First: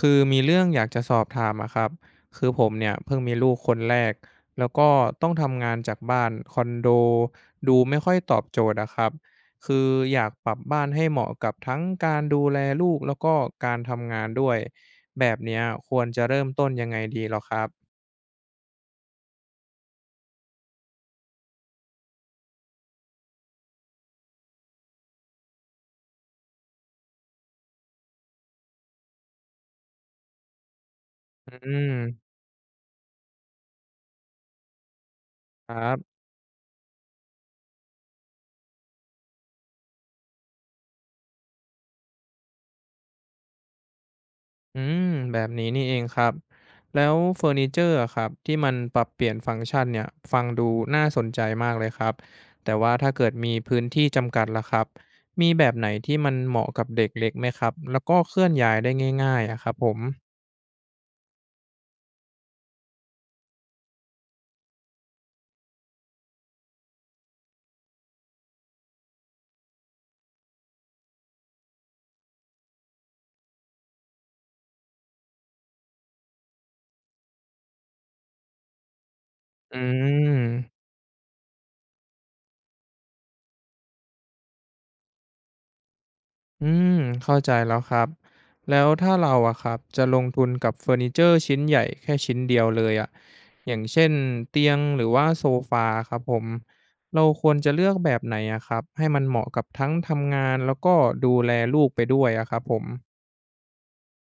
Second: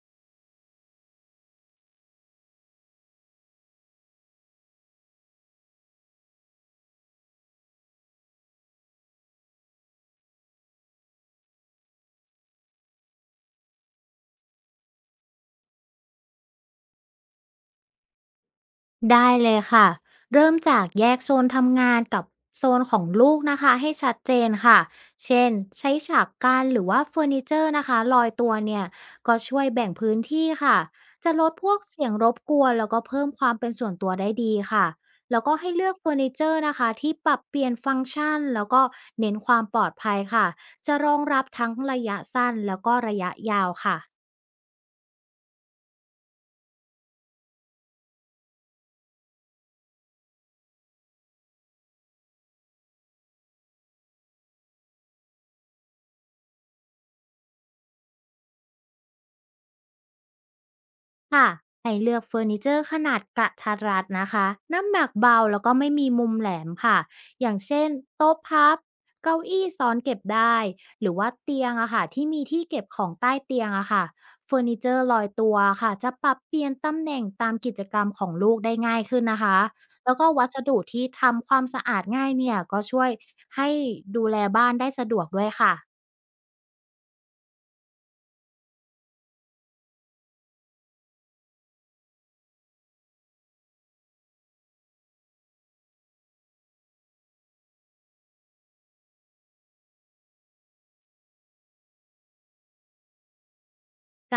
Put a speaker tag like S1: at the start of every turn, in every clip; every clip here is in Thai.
S1: คือมีเรื่องอยากจะสอบถามอะครับคือผมเนี่ยเพิ่งมีลูกคนแรกแล้วก็ต้องทำงานจากบ้านคอนโดดูไม่ค่อยตอบโจทย์อะครับคืออยากปรับบ้านให้เหมาะกับทั้งการดูแลลูกแล้วก็การทำงานด้วยแบบเนี้ยควรจะเริ่มต้นยังไงดีหรอครับ
S2: ได้เลยค่ะเริ่มจากแยกโซนทำงานกับโซนของลูกนะคะให้ชัดเจนค่ะเช่นใช้ฉากกั้นหรือว่าเฟอร์นิเจอร์นะคะลอยตัวเนี่ยก็ช่วยแบ่งพื้นที่ค่ะ จะล
S1: อื
S2: ดพวกเสียงร
S1: ม
S2: บกวนแล้วก็เพิ่มความเป็นส่วนตัวได้ดีค่ะ แล้วก็ให้
S1: ครั
S2: เลือกเฟอ
S1: บ
S2: ร์นิเจอร์นะคะที่ปรับเปลี่ยนฟังก์ชันแล้วก็เน้นความปลอดภัยค่ะจะรองรับทั้งระยะสั้นแล้วก็ระยะยาวค่ะ
S1: อืมแบบนี้นี่เองครับแล้วเฟอร์นิเจอร์อะครับที่มันปรับเปลี่ยนฟังก์ชันเนี่ยฟังดูน่าสนใจมากเลยครับแต่ว่าถ้าเกิดมีพื้นที่จำกัดล่ะครับมีแบบไหนที่มันเหมาะกับเด็กเล็กไหมครับแล้วก็เคลื่อนย้ายได้ง่ายๆอะครับผม
S2: ค่ะให้เลือกเฟอร์นิเจอร์ขนาดกระทัดรัดนะคะน้ำหนักเบาแล้วก็ไม่มีมุมแหลมค่ะอย่างเช่นโต๊ะพับเก้าอี้ซ้อนเก็บได้หรือว่าเตียงอะค่ะที่มีที่เก็บของใต้เตียงอะค่ะเฟอร์นิเจอร์ลอยตัวค่ะจะปรับเปลี่ยนตำแหน่งตามกิจกรรมของลูกได้ง่ายขึ้นนะคะ
S1: อื
S2: แล้วก็วัสดุ
S1: ม
S2: ที่ทำความสะอาดง่ายเนี่ยก็ช่วยให้ดูแลบ้านได้สะดวกด้วยค่ะ
S1: อืมเข้าใจแล้วครับแล้วถ้าเราอะครับจะลงทุนกับเฟอร์นิเจอร์ชิ้นใหญ่แค่ชิ้นเดียวเลยอะอย่างเช่นเตียงหรือว่าโซฟาครับผมเราควรจะเลือกแบบไหนอะครับให้มันเหมาะกับทั้งทำงานแล้วก็ดูแลลูกไปด้วยอะครับผม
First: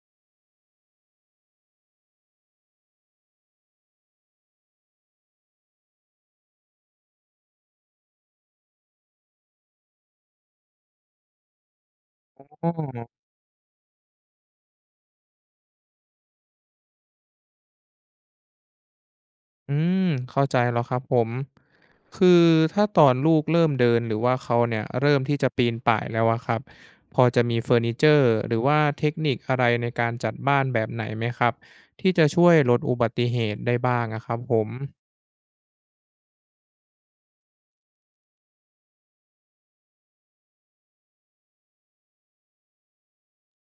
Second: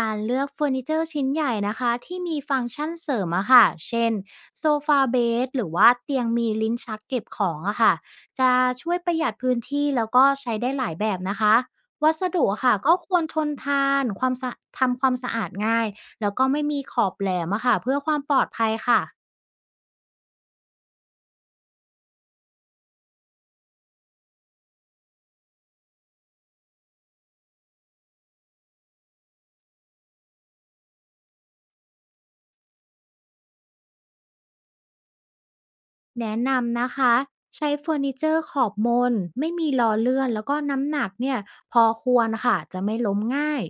S2: การเลือกเฟอร์นิเจอร์ชิ้นใหญ่นะคะที่มีฟังก์ชันเสริมอะค่ะเช่นโซฟาเบดหรือว่าเตียงมีลิ้นชักเก็บของอะค่ะจะช่วยประหยัดพื้นที่แล้วก็ใช้ได้หลายแบบนะคะวัสดุอะ
S1: อ๋
S2: ค่ะก็คว
S1: อ
S2: รทนทานความสะทำความสะอาดง่ายแล้วก็ไม่มีขอบแหลมอะค่ะเพื่อความปลอดภัยค่ะ
S1: อืมเข้าใจแล้วครับผมคือถ้าตอนลูกเริ่มเดินหรือว่าเขาเนี่ยเริ่มที่จะปีนป่ายแล้วอะครับพอจะมีเฟอร์นิเจอร์หรือว่าเทคนิคอะไรในการจัดบ้านแบบไหนไหมครับที่จะช่วยลดอุบัติเหตุได้บ้างอะครับผม
S2: แนะนำนะคะใช้เฟอร์นิเจอร์ขอบมนไม่มีล้อเลื่อนแล้วก็น้ำหนักเนี่ยพอควรค่ะจะไม่ล้มง่าย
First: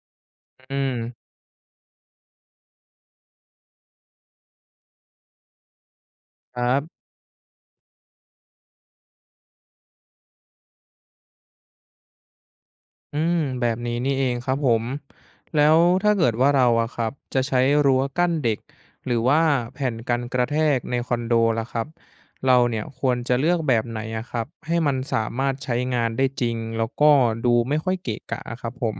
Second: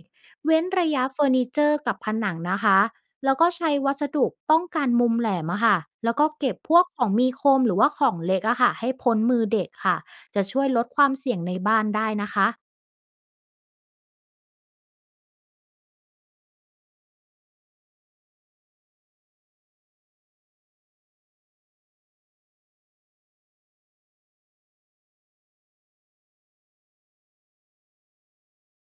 S2: เว้น
S1: อื
S2: ระยะเฟ
S1: ม
S2: อร์นิเจอร์กับผนังนะคะแล้วก็ใช้วัสดุป้องกันมุมแหลมอะค่ะแล้วก็เก็
S1: ค
S2: บพ
S1: รั
S2: วกข
S1: บ
S2: องมีคมหรือว่าของเล็กอะค่ะให้พ้นมือเด็กค่ะจะช่วยลดความเสี่ยงในบ้านได้นะคะ
S1: อืมแบบนี้นี่เองครับผมแล้วถ้าเกิดว่าเราอะครับจะใช้รั้วกั้นเด็กหรือว่าแผ่นกันกระแทกในคอนโดล่ะครับเราเนี่ยควรจะเลือกแบบไหนอะครับให้มันสามารถใช้งานได้จริงแล้วก็ดูไม่ค่อยเกะกะอะครับผม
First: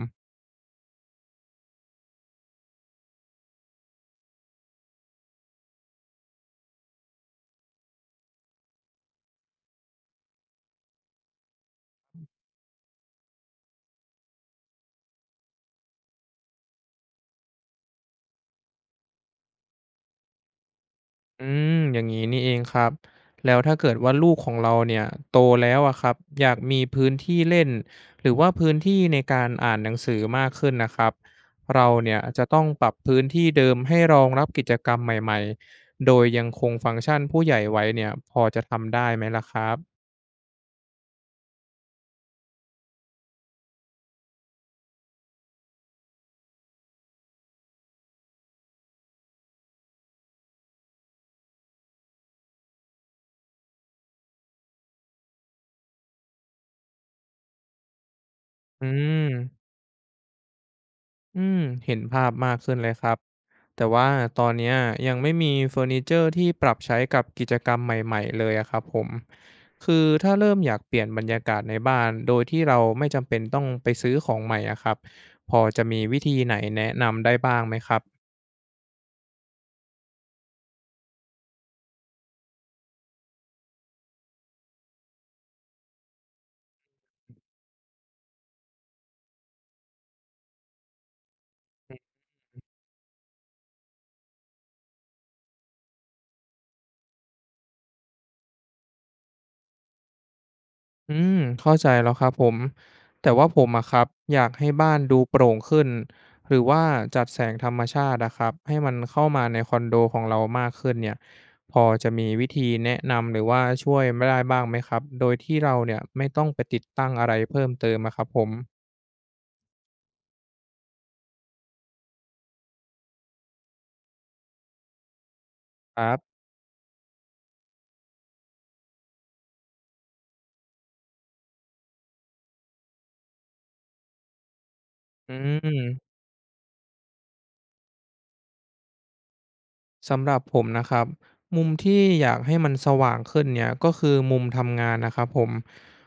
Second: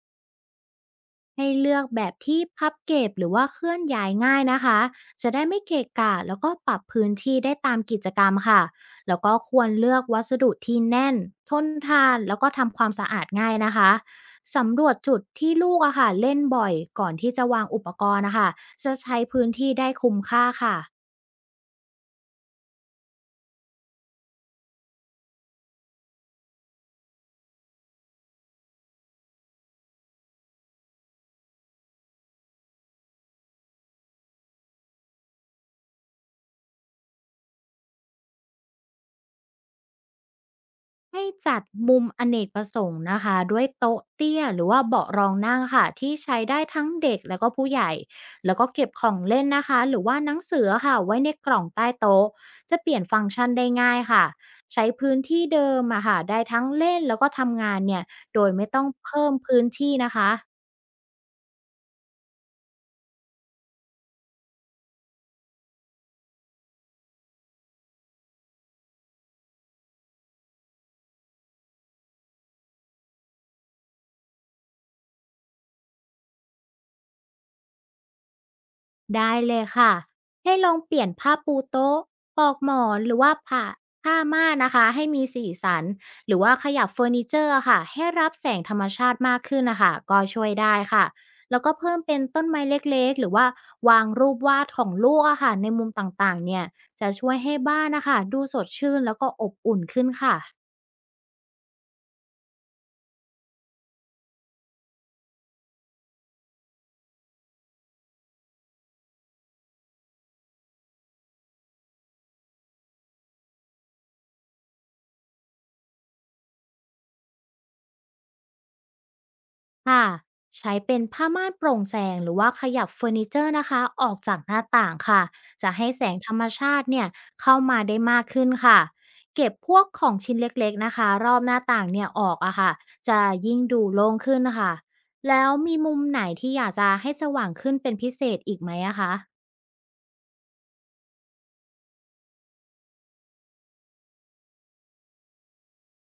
S2: ให้เลือกแบบที่พับเก็บหรือว่าเคลื่อนย้ายง่ายนะคะจะได้ไม่เกะกะแล้วก็ปรับพื้นที่ได้ตามกิจกรรมค่ะแล้วก็ควรเลือกวัสดุที่แน่นทนทานแล้วก็ทำความสะอาดง่ายนะคะ สำรวจจุดที่ลูกอะค่ะเล่นบ่อยก่อนที่จะวางอุปกรณ์นะคะจะใช้พื้นที่ได้คุ้มค่าค่ะ
S1: อืมอย่างนี้นี่เองครับแล้วถ้าเกิดว่าลูกของเราเนี่ยโตแล้วอะครับอยากมีพื้นที่เล่นหรือว่าพื้นที่ในการอ่านหนังสือมากขึ้นนะครับเราเนี่ยจะต้องปรับพื้นที่เดิมให้รองรับกิจกรรมใหม่ๆโดยยังคงฟังก์ชันผู้ใหญ่ไว้เนี่ยพอจะทำได้ไหมล่ะครับ
S2: ให้จัดมุมอเนกประสงค์นะคะด้วยโต๊ะเตี้ยหรือว่าเบาะรองนั่งค่ะที่ใช้ได้ทั้งเด็กแล้วก็ผู้ใหญ่แล้วก็เก็บของเล่นนะคะหรือว่าหนังสือค่ะไว้ในกล่องใต้โต๊ะจะเปลี่ยนฟังก์ชันได้ง่ายค่ะใช้พื้นที่เดิมอะค่ะได้ทั้งเล่นแล้วก็ทำงานเนี่ยโดยไม่ต้อ
S1: อื
S2: งเพิ่มพื้
S1: ม
S2: นที่นะคะ
S1: อืมเห็นภาพมากขึ้นเลยครับแต่ว่าตอนเนี้ยยังไม่มีเฟอร์นิเจอร์ที่ปรับใช้กับกิจกรรมใหม่ๆเลยอะครับผมคือถ้าเริ่มอยากเปลี่ยนบรรยากาศในบ้านโดยที่เราไม่จำเป็นต้องไปซื้อของใหม่อะครับพอจะมีวิธีไหนแนะนำได้บ้างไหมครับ
S2: ได้เลยค่ะให้ลองเปลี่ยนผ้าปูโต๊ะปลอกหมอนหรือว่าผ้าม่านนะคะให้มีสีสันหรือว่าขยับเฟอร์นิเจอร์อะค่ะให้รับแสงธรรมชาติมากขึ้นนะคะก็ช่วยได้ค่ะแล้วก็เพิ่มเป็นต้นไม้เล็กๆหรือว่าวางรูปวาดของลูกอะค่ะในมุมต่างๆเนี่ยจะช่วยให้บ้านนะคะดูสดชื่นแล้วก็อบอุ่นขึ้นค่ะ
S1: อืมเข้าใจแล้วครับผมแต่ว่าผมอะครับอยากให้บ้านดูโปร่งขึ้นหรือว่าจัดแสงธรรมชาติอะครับให้มันเข้ามาในคอนโดของเรามากขึ้นเนี่ยพอจะมีวิธีแนะนำหรือว่าช่วยไม่ได้บ้างไหมครับโดยที่เราเนี่ยไม่ต้องไปติดตั้งอะไรเพิ่มเติมอะครับผม
S2: ค่ะใช้เป็นผ้าม่านโปร่งแสงหรือว่าขยับเฟอร์นิเจอร์นะคะออกจากหน้าต่างค่ะจะให้
S1: ค
S2: แส
S1: รั
S2: งธ
S1: บ
S2: รรมชาติเนี่ยเข้ามาได้มากขึ้นค่ะเก็บพวกของชิ้นเล็กๆนะคะรอบหน้าต่างเนี่ยออกอะค่ะจะยิ่งดูโล่งขึ้นค่ะ
S1: อื
S2: แล้วมีมุม
S1: ม
S2: ไหนที่อยากจะให้สว่างขึ้นเป็นพิเศษอีกไหมอะคะ
S1: สำหรับผมนะครับมุมที่อยากให้มันสว่างขึ้นเนี่ยก็คือมุมทำงานนะครับผม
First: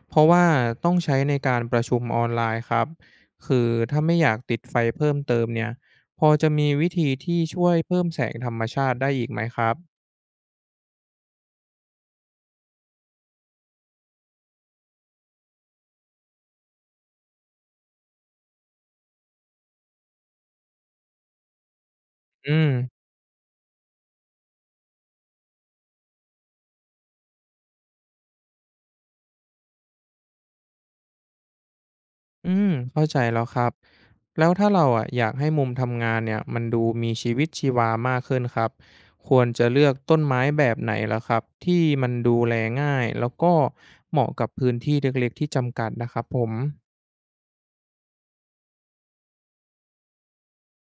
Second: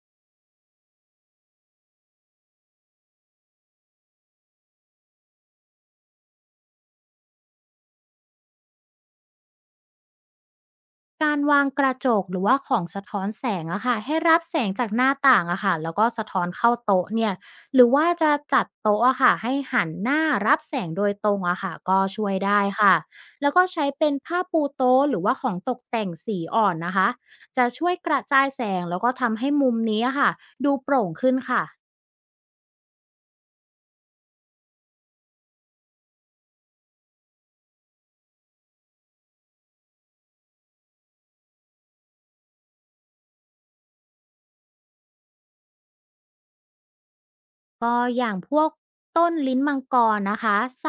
S1: เพราะว่าต้องใช้ในการประชุมออนไลน์ครับคือถ้าไม่อยากติดไฟเพิ่มเติมเนี่ยพอจะมีวิธีที่ช่วยเพิ่มแสงธรรมชาติได้อีกไหมครับ
S2: การวางกระจกหรือว่าของสะท้อนแสงอะค่ะให้รับแสงจากหน้าต่างอะค่ะแล้วก็สะท้อนเข้าโต๊ะเนี่ยหรือว่าจะจัดโต๊ะอะค่ะให้หันหน้ารับแสงโดยตรงอะค่ะก็ช่วย
S1: อื
S2: ได้
S1: ม
S2: ค่ะแล้วก็ใช้เป็นผ้าปูโต๊ะหรือว่าของตกแต่งสีอ่อนนะคะจะช่วยกระจายแสงแล้วก็ทำให้มุมนี้อะค่ะดูโปร่งขึ้นค่ะ
S1: อืมเข้าใจแล้วครับแล้วถ้าเราอะอยากให้มุมทำงานเนี่ยมันดูมีชีวิตชีวามากขึ้นครับควรจะเลือกต้นไม้แบบไหนล่ะครับที่มันดูแลง่ายแล้วก็เหมาะกับพื้นที่เล็กๆที่จำกัดนะครับผม
S2: ก็อย่างพวกต้นลิ้นมังกรนะคะไซ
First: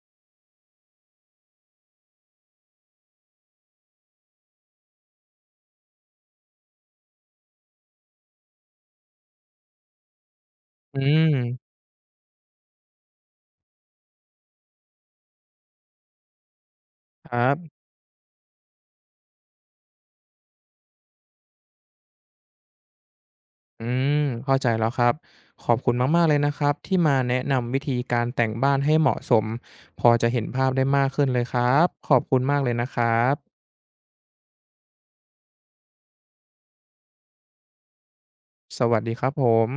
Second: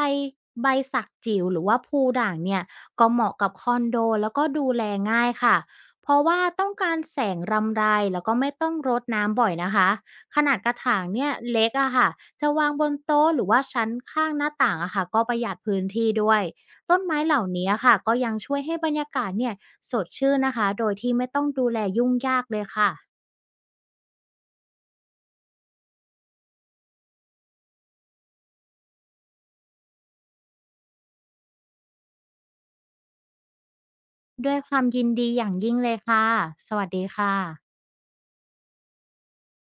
S2: ใบสักจิ๋วหรือว่าภูด่างเนี่ยก็เหมาะกับคอนโดแล้วก็ดูแลง่ายค่ะ เพราะว่าต้องการแสงรำไรแล้วก็ไม่ต้องรดน้ำบ่อยนะคะ ขนาดกระถา
S1: อื
S2: งเนี่ย
S1: ม
S2: เล็กอะค่ะจะวางบนโต๊ะหรือว่าชั้นข้างหน้าต่างอะค่ะก็ประหยัดพื้นที่ด้วยต้นไม้
S1: ค
S2: เห
S1: รั
S2: ล่านี้
S1: บ
S2: ค่ะก็ยังช่วยให้บรรยากาศเนี่ยสดชื่นนะคะโดยที่ไม่ต้องดูแลยุ่งยากเลยค่ะ
S1: อืมเข้าใจแล้วครับขอบคุณมากๆเลยนะครับที่มาแนะนำวิธีการแต่งบ้านให้เหมาะสมพอจะเห็นภาพได้มากขึ้นเลยครับขอบคุณมากเลยนะครับ
S2: ด้วยความยินดีอย่างยิ่งเลยค่ะสวัสดีค่ะ
S1: สวัสดีครับผม